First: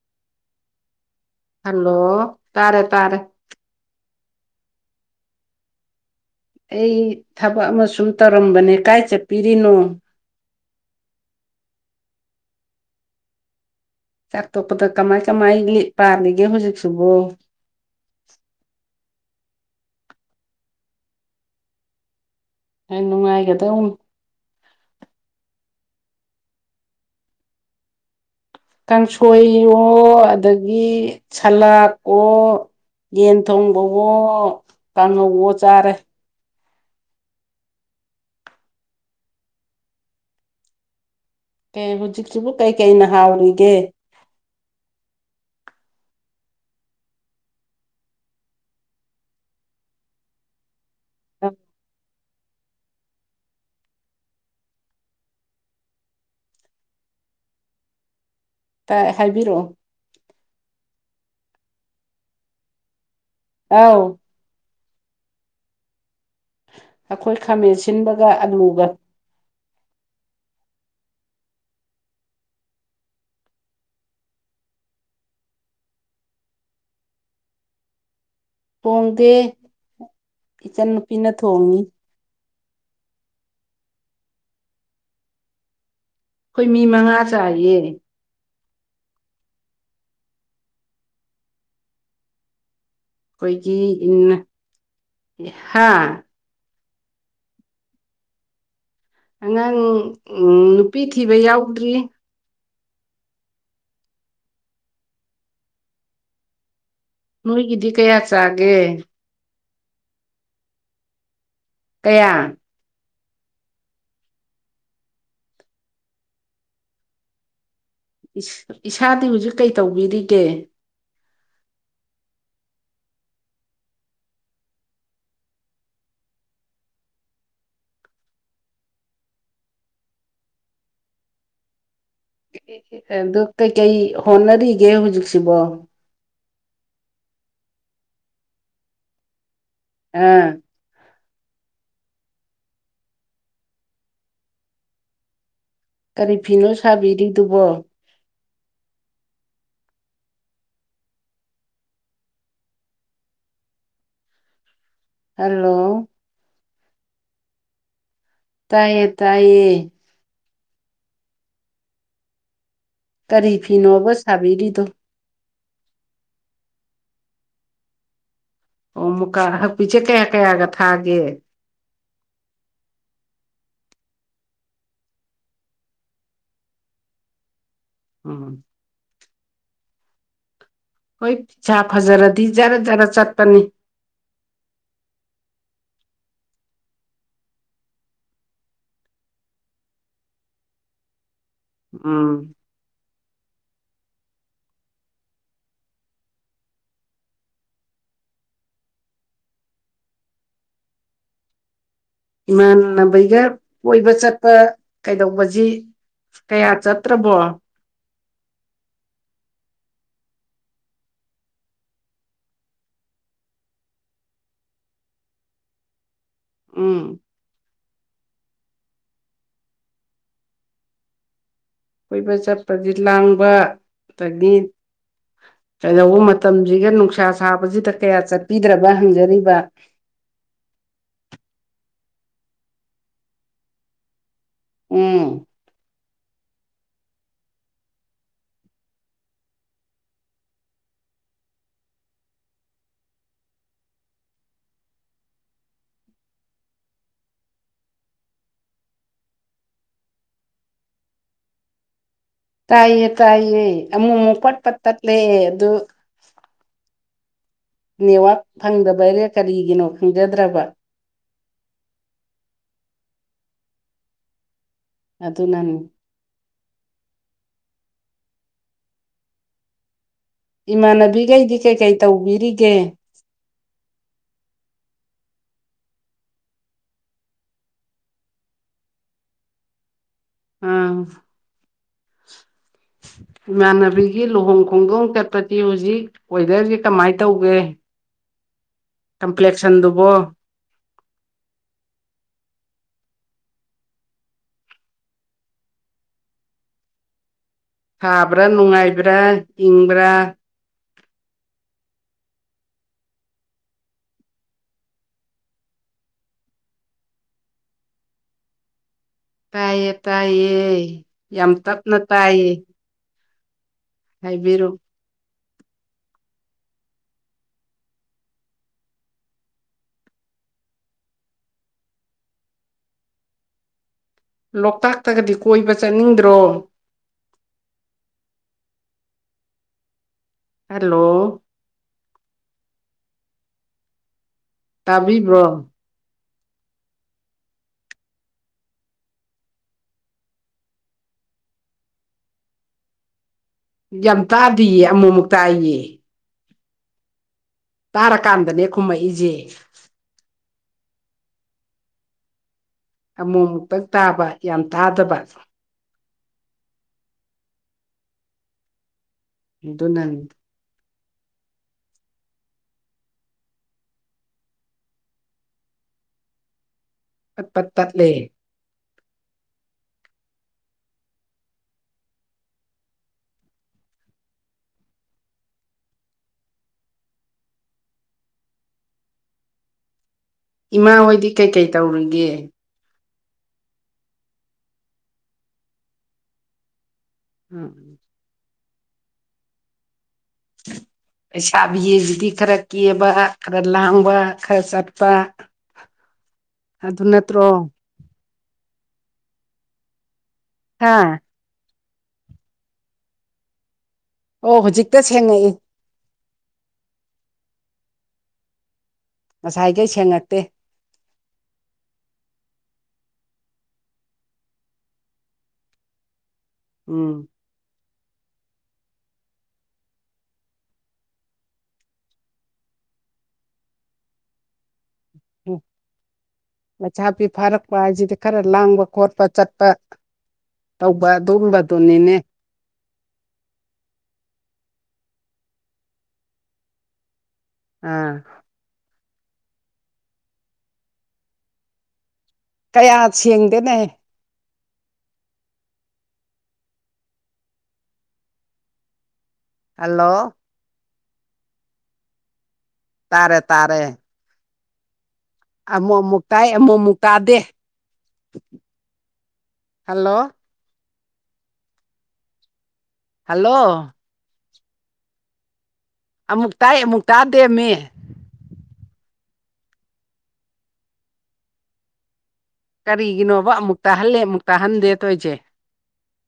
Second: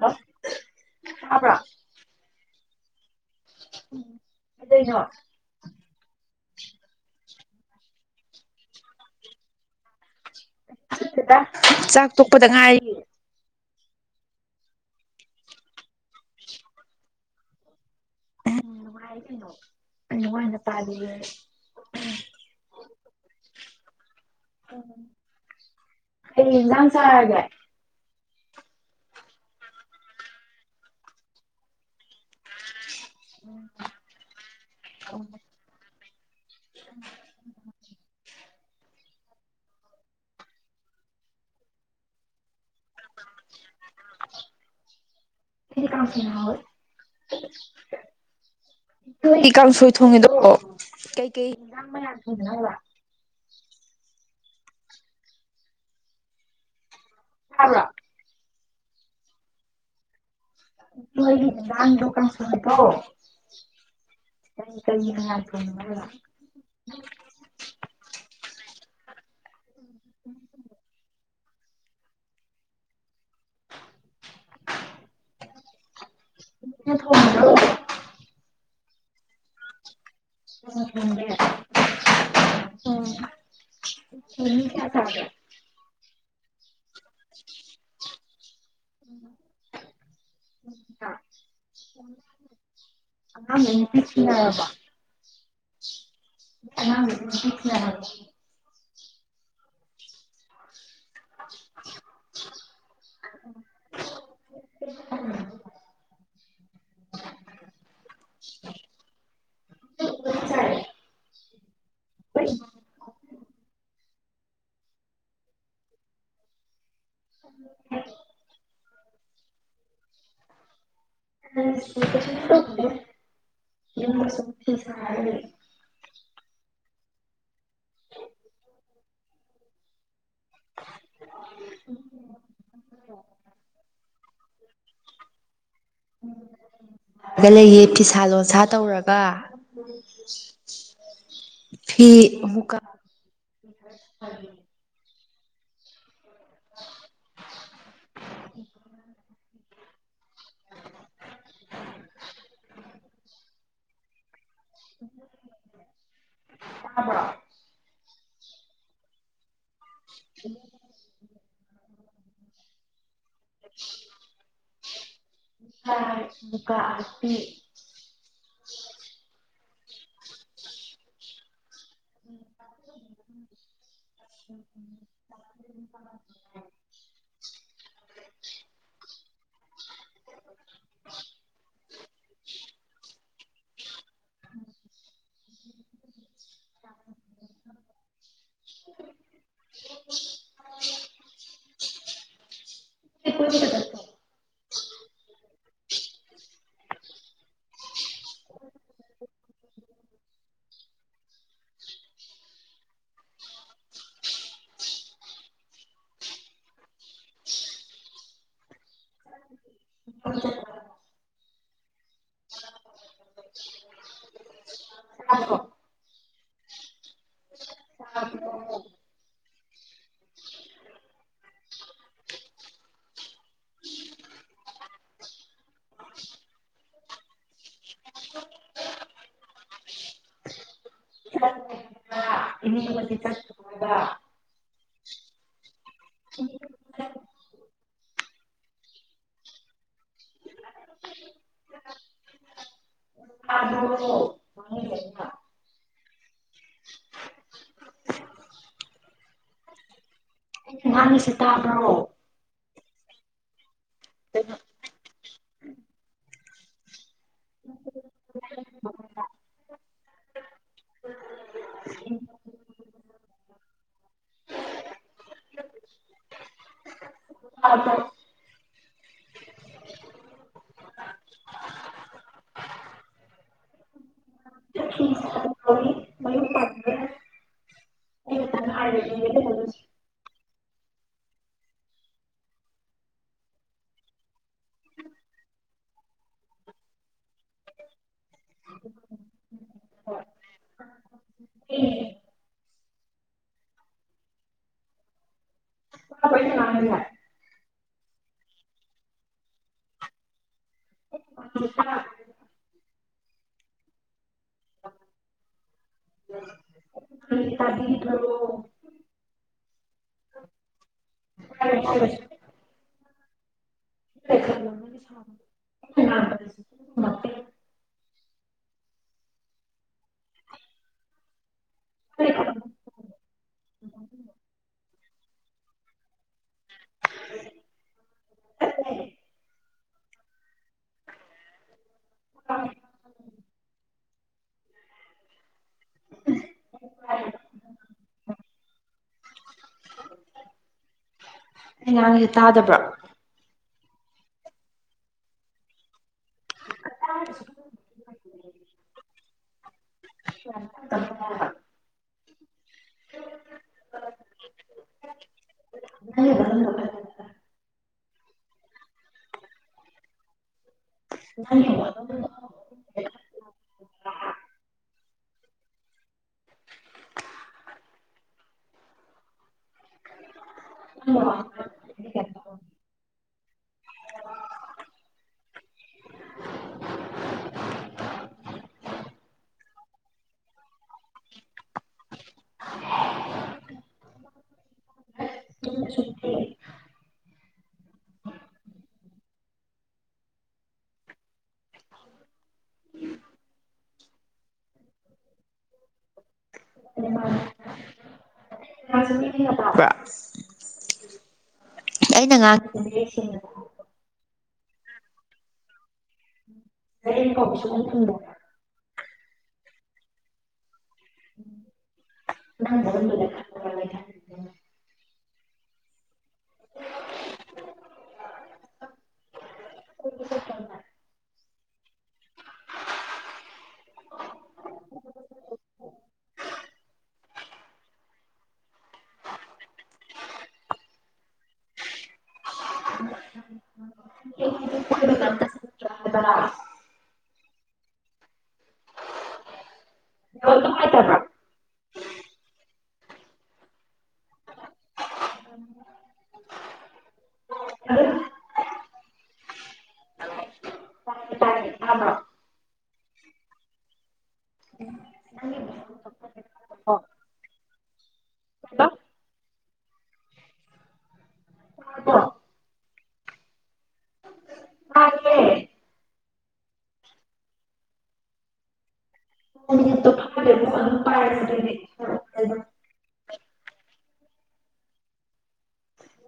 ꯑ ꯍꯜꯂꯣ ꯇꯥꯔꯦ ꯇꯥꯔꯦ ꯀꯩꯗꯧꯔꯤꯅꯣ ꯑꯩ ꯊꯕꯛ ꯑꯃ ꯁꯨꯝ ꯇꯧꯔꯝꯕꯅꯦ ꯀꯥꯏ ꯆꯠꯄꯤꯔꯤꯅꯣ ꯊꯖꯗꯦꯗꯥ ꯆꯥꯛ ꯇꯣꯛꯄꯗ ꯉꯥꯏ ꯆꯥꯛ ꯇꯣꯄꯗ ꯀꯃꯥꯏ ꯀꯃꯥꯏ ꯄꯥꯔꯤꯒꯦ ꯍꯧꯖꯤꯛꯁꯤꯕ ꯅꯨꯡꯉ ꯅꯨꯡꯉꯥꯏꯅ ꯇꯥꯗꯦ ꯌꯥꯝ ꯅꯨꯡꯉꯥꯏꯗꯧꯅꯤ ꯀꯩ ꯏꯟꯁꯪ ꯆꯔꯒ ꯀꯥꯡꯁꯣꯏꯌꯣ ꯑꯗꯒꯤ ꯁꯂꯥꯛ ꯑꯣ ꯌꯦꯟ ꯊꯣꯡꯕꯋꯣ ꯀꯥꯡꯉꯧꯋꯣ ꯆꯥꯔꯦ [unintelligible] ꯍꯧꯖꯤꯛꯁꯤꯕꯨ ꯀꯩ ꯀꯩꯅ ꯍꯥꯎꯔꯤꯒꯦ ꯑꯩꯗꯤ ꯀꯟꯁꯣꯏꯅꯥ ꯍꯥꯑꯣꯏ ꯏ ꯀꯥꯡꯁꯣꯏ ꯊꯣꯡꯉꯤꯗ ꯀꯩꯀꯩ ꯍꯤꯟꯖꯡ ꯍꯥꯏꯕꯔꯣ ꯇꯏ ꯍꯥꯏꯕꯤꯔꯛꯑꯣ ꯨꯅꯣꯌꯒꯤ ꯏꯟꯁꯥꯡ ꯗꯀꯥꯟ ꯁꯠꯇꯣ ꯑꯥꯎ ꯀꯩ ꯒꯤ ꯃꯌꯥꯝ ꯊꯣꯟꯒꯦꯅꯤꯕꯥ ꯑꯩꯈꯣꯏ ꯈꯥꯃꯦꯟ ꯁꯤꯟꯕꯒ ꯑꯂꯨꯒ [unintelligible] [unintelligible] ꯅꯪ ꯊꯣꯪꯏꯔꯣ ꯍꯧꯖꯤꯛ ꯊꯣꯡꯗꯦ ꯏꯆꯟꯟꯅꯨꯄꯤꯅ ꯊꯣꯡꯉꯤ ꯑꯣ ꯃꯤ ꯀꯌꯥ ꯆꯥꯒꯦ ꯑꯩꯈꯣꯏ ꯃꯤ ꯃꯉꯥ ꯆꯥꯏꯌꯦ [unintelligible] ꯑꯉꯥꯡ ꯑꯩꯈꯣꯏꯒꯤ ꯅꯨꯄꯤ ꯊꯤ ꯏꯟꯅ ꯅꯔꯕꯣ ꯍꯥ [inaudible] ꯑꯉꯥꯡ ꯅꯨꯄꯤ ꯊꯤꯕ ꯌꯥꯎꯗ꯭ꯔꯤ [inaudible] ꯅꯣꯏꯒꯤꯗꯤ ꯀꯌꯥ ꯆꯥꯒꯦ ꯇꯔꯨꯛ ꯆꯥꯌꯦ ꯀꯌꯥ [unintelligible] ꯏꯁꯥꯗꯤ ꯍꯧꯖꯤꯛ ꯀꯩ ꯇꯧꯕꯤꯔꯤꯒꯦ [unintelligible] [unintelligible] ꯑꯗꯨ ꯀꯩꯀꯩ ꯍꯣꯠꯅꯔꯤꯒꯦ ꯍꯧꯖꯤꯛꯁꯤꯕꯣ ꯂꯩꯌꯦ ꯐꯤꯁꯥ ꯂꯣꯟꯁꯥ ꯇꯧꯔꯒ ꯑꯝ ꯐꯤꯑꯃꯨꯛ ꯀꯥ ꯀꯔꯤ ꯐꯤꯅꯣ ꯁꯥꯕꯤꯔꯤꯗꯨꯕꯣ ꯍꯜꯂꯣ ꯇꯕꯥꯔꯣ ꯇꯥꯏꯌꯦ ꯇꯥꯏꯌꯦ [unintelligible] ꯀꯔꯤ ꯐꯤꯅꯣꯕ ꯁꯥꯕꯤꯔꯤꯗꯣ ꯃꯨꯀꯥ ꯃꯨꯀꯥ ꯑꯣ ꯃꯨꯀꯥ ꯍꯛꯄꯤꯆꯦ ꯀꯌꯥ ꯀꯌꯥꯒ ꯊꯥꯒꯦ [unintelligible] ꯎꯝ ꯍꯣꯏ ꯄꯤꯖꯥ ꯐꯖꯔꯗꯤ ꯖꯔ ꯖꯔ ꯆꯠꯄꯅꯤ ꯎꯝ [inaudible] [inaudible] ꯎꯝ ꯗ ꯏꯃꯥꯟꯅꯕꯩꯒ ꯀꯣꯏꯕ ꯆꯠꯄ ꯀꯩꯗꯧꯕꯁꯤ ꯀꯌꯥ ꯆꯠꯇ꯭ꯔꯕꯣ ꯍ [unintelligible] ꯇꯔꯕꯣ ꯎꯝ [unintelligible] ꯀꯣꯏꯕ ꯆꯠꯄꯗꯤ ꯂꯥꯡꯕ ꯑꯗꯒꯤ ꯀꯩꯗꯧꯕ ꯃꯇꯝꯁꯤꯒ ꯅꯨꯡꯁꯥ ꯁꯥꯕꯁꯤꯗ ꯀꯌꯥ ꯆꯠꯄꯤꯗ꯭ꯔꯕ ꯍꯪꯖꯔꯤꯕ [inaudible] ꯏ ꯆꯠꯕ ꯎꯝ [inaudible] [inaudible] [inaudible] ꯑꯩ ꯉꯥꯟ ꯁꯤꯠꯇꯕ꯭ꯔꯣ ꯇꯥꯏꯌꯦ ꯇꯥꯏꯌꯦ ꯑꯃꯨꯛ ꯑꯃꯨꯛ ꯄꯠꯄꯠ ꯇꯠꯂꯦ ꯑꯗꯨ ꯅꯦꯋꯥꯛ ꯐꯪꯗꯕꯔꯦ ꯀꯔꯤꯒꯤꯅꯣ ꯈꯪꯖꯗ꯭ꯔꯕ ꯎꯝ ꯑꯗꯨ ꯑꯗꯨ ꯅꯅꯤ [unintelligible] ꯏꯃꯥꯟꯅꯕꯤꯈꯩꯗꯤ ꯀꯩꯀꯩ ꯇꯧꯕꯤꯔꯤꯒꯦ ꯑꯥ ꯏꯃꯥꯟꯅꯕꯤꯒꯤ ꯂꯨꯍꯣꯡ ꯈꯣꯡꯗꯣꯡ ꯆꯠꯄꯗꯤ ꯍꯧꯖꯤꯛ ꯋꯦꯗꯔꯁꯤ ꯀꯃꯥꯏꯅ ꯇꯧꯒꯦ ꯀꯝꯄ꯭ꯂꯦꯛꯁꯟꯗꯨꯕꯣ ꯄꯨ ꯄꯅꯦ ꯂꯉꯒ ꯊꯥꯕ꯭ꯔꯥ ꯅꯨꯡꯉꯥꯏꯕ꯭ꯔꯥ ꯏꯪꯕ꯭ꯔꯥ [inaudible] ꯗꯤ ꯇꯥꯏꯌꯦ ꯇꯥꯏꯌꯦ ꯌꯥꯝ ꯇꯞꯅ ꯇꯥꯏꯌꯦ ꯍꯥꯏꯕꯤꯔꯣ [inaudible] ꯍ ꯂꯣꯛꯇꯥꯛꯇꯒꯗꯤ ꯀꯣꯏꯕ ꯆꯠꯅꯤꯡꯗ꯭ꯔꯣ [inaudible] ꯍꯦꯜꯂꯣ ꯑ ꯇꯥꯕꯤꯕ꯭ꯔꯣ ꯑꯩ ꯉꯥꯡꯁꯦ ꯇꯥꯗꯕ꯭ꯔꯥ ꯌꯥꯝ ꯇꯥꯗꯌꯦ ꯑꯃꯨꯛꯃꯨꯛꯛꯇꯥꯏꯌꯦ ꯑ ꯇꯥꯔꯀꯥꯟꯗꯅꯦ ꯈꯨꯝꯃꯛꯏꯁꯦ [inaudible] ꯑꯃꯨꯛ ꯑꯃꯨꯛꯇꯛ ꯇꯥꯕ ꯌꯥꯝ ꯇꯥꯗꯕ [inaudible] ꯍꯗꯣ ꯅꯪ ꯅ ꯠꯠ ꯇꯠ ꯂꯩꯦ ꯍ ꯏꯃꯥ ꯍꯣꯏꯗꯤ ꯀꯩꯀꯩ ꯇꯧꯔꯤꯒꯦ [unintelligible] ꯎꯝ [unintelligible] ꯂꯩꯁꯥꯕꯤꯁꯤꯗꯤ ꯈꯔ ꯀꯦꯕ ꯈꯔ ꯂꯥꯡꯕ ꯈꯔ ꯆꯠꯄ [unintelligible] ꯅꯠꯇ꯭ꯔꯣ [unintelligible] ꯍꯥꯥ ꯑꯩꯅ ꯉ ꯑꯣ ꯍꯧꯖꯤꯛꯇ ꯁꯦꯡꯉꯛꯏ ꯀꯁꯨꯝ ꯊꯕꯣ ꯉꯁꯥꯏꯈꯩ ꯁꯦꯡꯉꯛꯇꯦ ꯅ ꯎꯝ ꯠꯇ [unintelligible] ꯎꯝ ꯃꯆꯥꯥꯄꯤ ꯐꯥꯔꯛꯄ ꯍꯥꯏꯁꯤꯗꯤ ꯈꯔ ꯂꯥꯡꯕ ꯈꯣꯠꯄ ꯆꯠꯄ ꯇꯧꯕ ꯑꯗꯨꯒꯨꯝꯕꯗꯨꯅꯤꯅꯦ [unintelligible] ꯑꯝ ꯃꯥ ꯇꯔ ꯀꯌꯥ ꯁꯦꯡꯗꯦꯅ ꯑ ꯍꯜꯂꯣ ꯇꯔ ꯇꯔꯦꯃ ꯇꯥꯔꯦ ꯇꯥꯔꯦ ꯎꯝ ꯑꯃꯨꯛ ꯑꯃꯨꯛ ꯀꯥꯏ ꯑꯃꯨꯛ ꯑꯃꯨꯛ ꯀꯥꯗꯦ ꯍꯜꯂꯣ ꯑꯀꯣ ꯍꯜꯂꯣ ꯑ ꯑꯃꯨꯛ ꯇꯥꯏ ꯑꯃꯨꯛ ꯇꯥꯗꯦꯝꯃꯤ ꯐꯦ ꯄꯥꯏ ꯀꯔꯤꯒꯤꯅꯣꯕ ꯑꯃꯨꯛ ꯇꯥꯍꯜꯂꯦ ꯑꯃꯨꯛ ꯇꯥꯍꯟꯗꯦ ꯇꯣꯏꯁꯦ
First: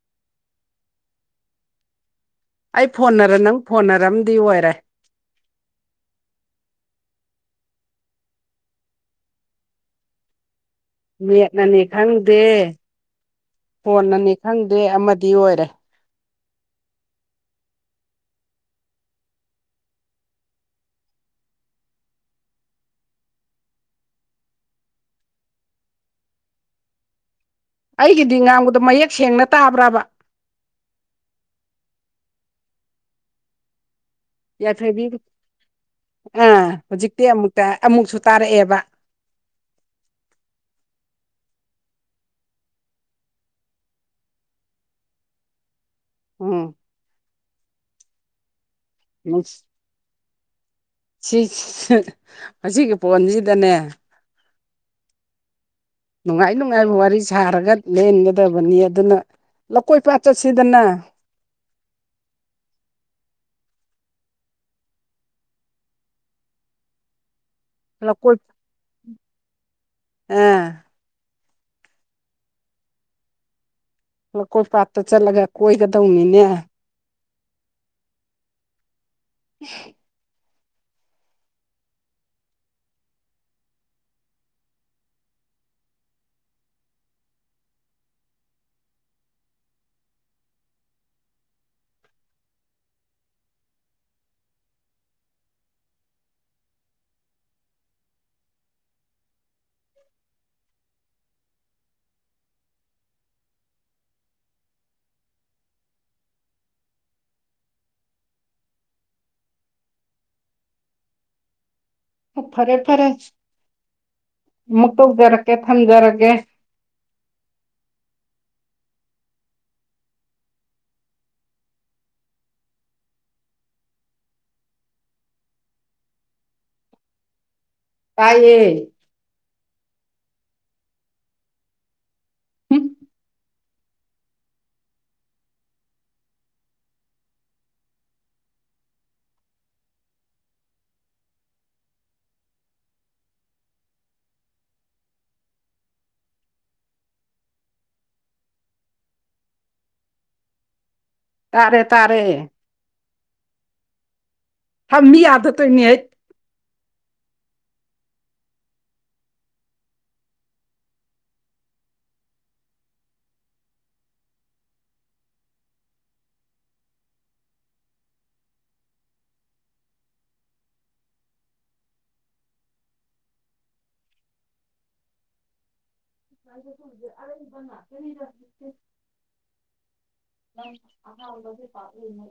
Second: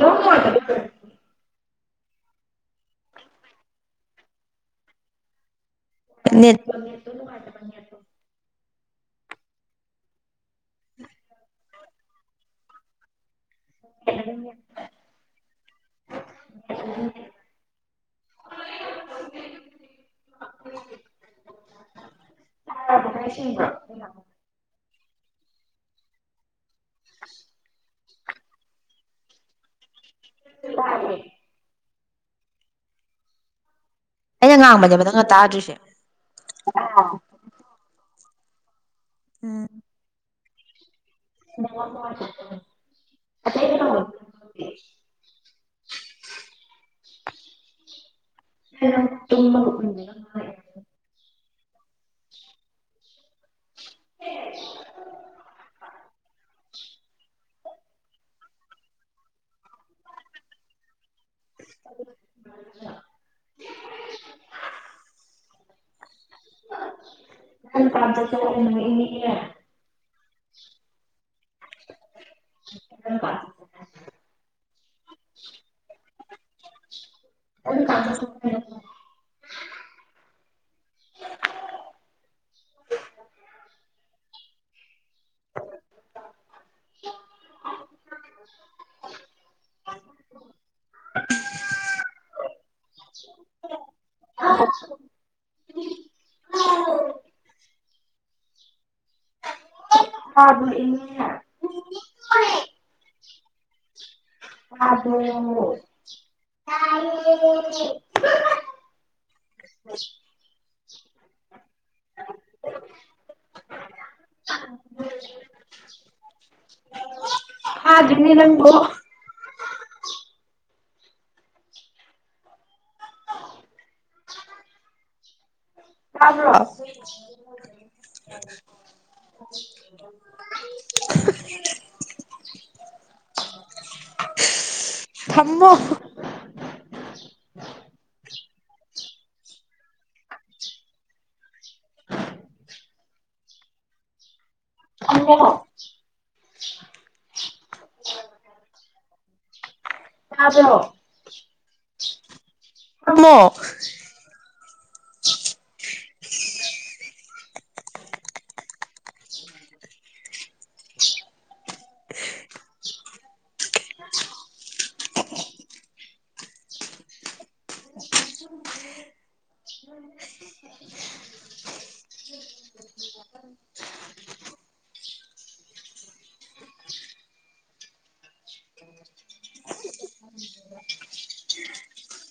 ꯌꯣꯡꯉ ꯃꯥꯦ ꯑꯩ ꯐꯣꯟꯅꯔ ꯅꯪ ꯐꯣꯟꯅꯔꯝꯗꯤ ꯑꯣꯏꯔꯦ ꯅꯣ ꯅꯦꯠꯇꯣ ꯋꯥꯕ ꯅ ꯃꯦꯠꯅꯅꯦ ꯈꯪꯗꯦ ꯍꯣꯟꯅꯅꯤ ꯈꯪꯗꯦ ꯑꯃꯗꯤ ꯑꯣꯏꯔꯦ [unintelligible] ꯁꯤ [unintelligible] ꯑꯩꯒꯤꯗꯤ ꯉꯥꯡꯕꯗꯣ ꯃꯌꯦꯛ ꯁꯦꯡꯅ ꯇꯥꯕ꯭ꯔꯥꯕ ꯌꯥ ꯑꯩꯅ ꯉꯥꯡꯕꯅꯦꯕ ꯌꯥꯏꯐꯕꯤ ꯅꯪꯅ ꯇꯥꯗ꯭ꯔꯤꯁꯦ ꯑꯥ ꯍꯧꯖꯤꯛꯇꯤ ꯑꯃꯨꯛꯇ ꯑꯃꯨꯛꯁꯨ ꯇꯥꯔꯛꯑꯦꯕ ꯎꯝ ꯑ ꯀ ꯎꯝ ꯇ ꯈꯨꯈ ꯑꯁꯤꯒꯤꯒꯤ ꯐꯣꯟꯁꯤꯗꯅꯦ ꯍ ꯅꯨꯡꯉꯥꯏ ꯅꯨꯡꯉꯥꯏꯕ ꯋꯥꯔꯤ ꯁꯥꯔꯒ ꯂꯦꯟꯒꯗꯕꯅꯤ ꯑꯗꯨꯅ ꯂꯧꯀꯣꯏ ꯄꯥ ꯆꯠꯁꯤꯗꯅ [unintelligible] ꯑ ꯌꯥꯝ ꯄꯗ ꯂꯧꯀꯣꯏ ꯆ ꯑꯥ ꯏ [unintelligible] ꯂꯀꯣꯏ ꯄꯥꯠꯇ ꯆꯠꯂꯒ ꯀꯣꯏꯒꯗꯧꯅꯤꯅꯦ ꯀꯖ ꯁ ꯎ [unintelligible] [unintelligible] [unintelligible] [unintelligible] ꯑ ꯑꯗ ꯎꯝ ꯑꯣ ꯐꯔꯦꯠ ꯐꯔꯦꯠ ꯑꯃꯨ ꯇꯧꯖꯔꯛꯀꯦ ꯊꯝꯖꯔꯒꯦ ꯑꯅꯤ ꯅꯪ [unintelligible] ꯀꯥꯒꯔꯁ ꯇꯌꯦ [unintelligible] ꯎꯝ ꯊꯃꯣ ꯑꯣ ꯌꯥꯕꯣ ꯇꯥꯔꯦ ꯇꯥꯔꯦ ꯑꯃꯃꯣ ꯍꯥ ꯃꯤ ꯑꯗ ꯇ ꯃꯤ ꯍꯥꯏ ꯑꯔꯕ ꯀꯔꯤ ꯑꯗꯤꯦ ꯄꯥꯦ ꯃ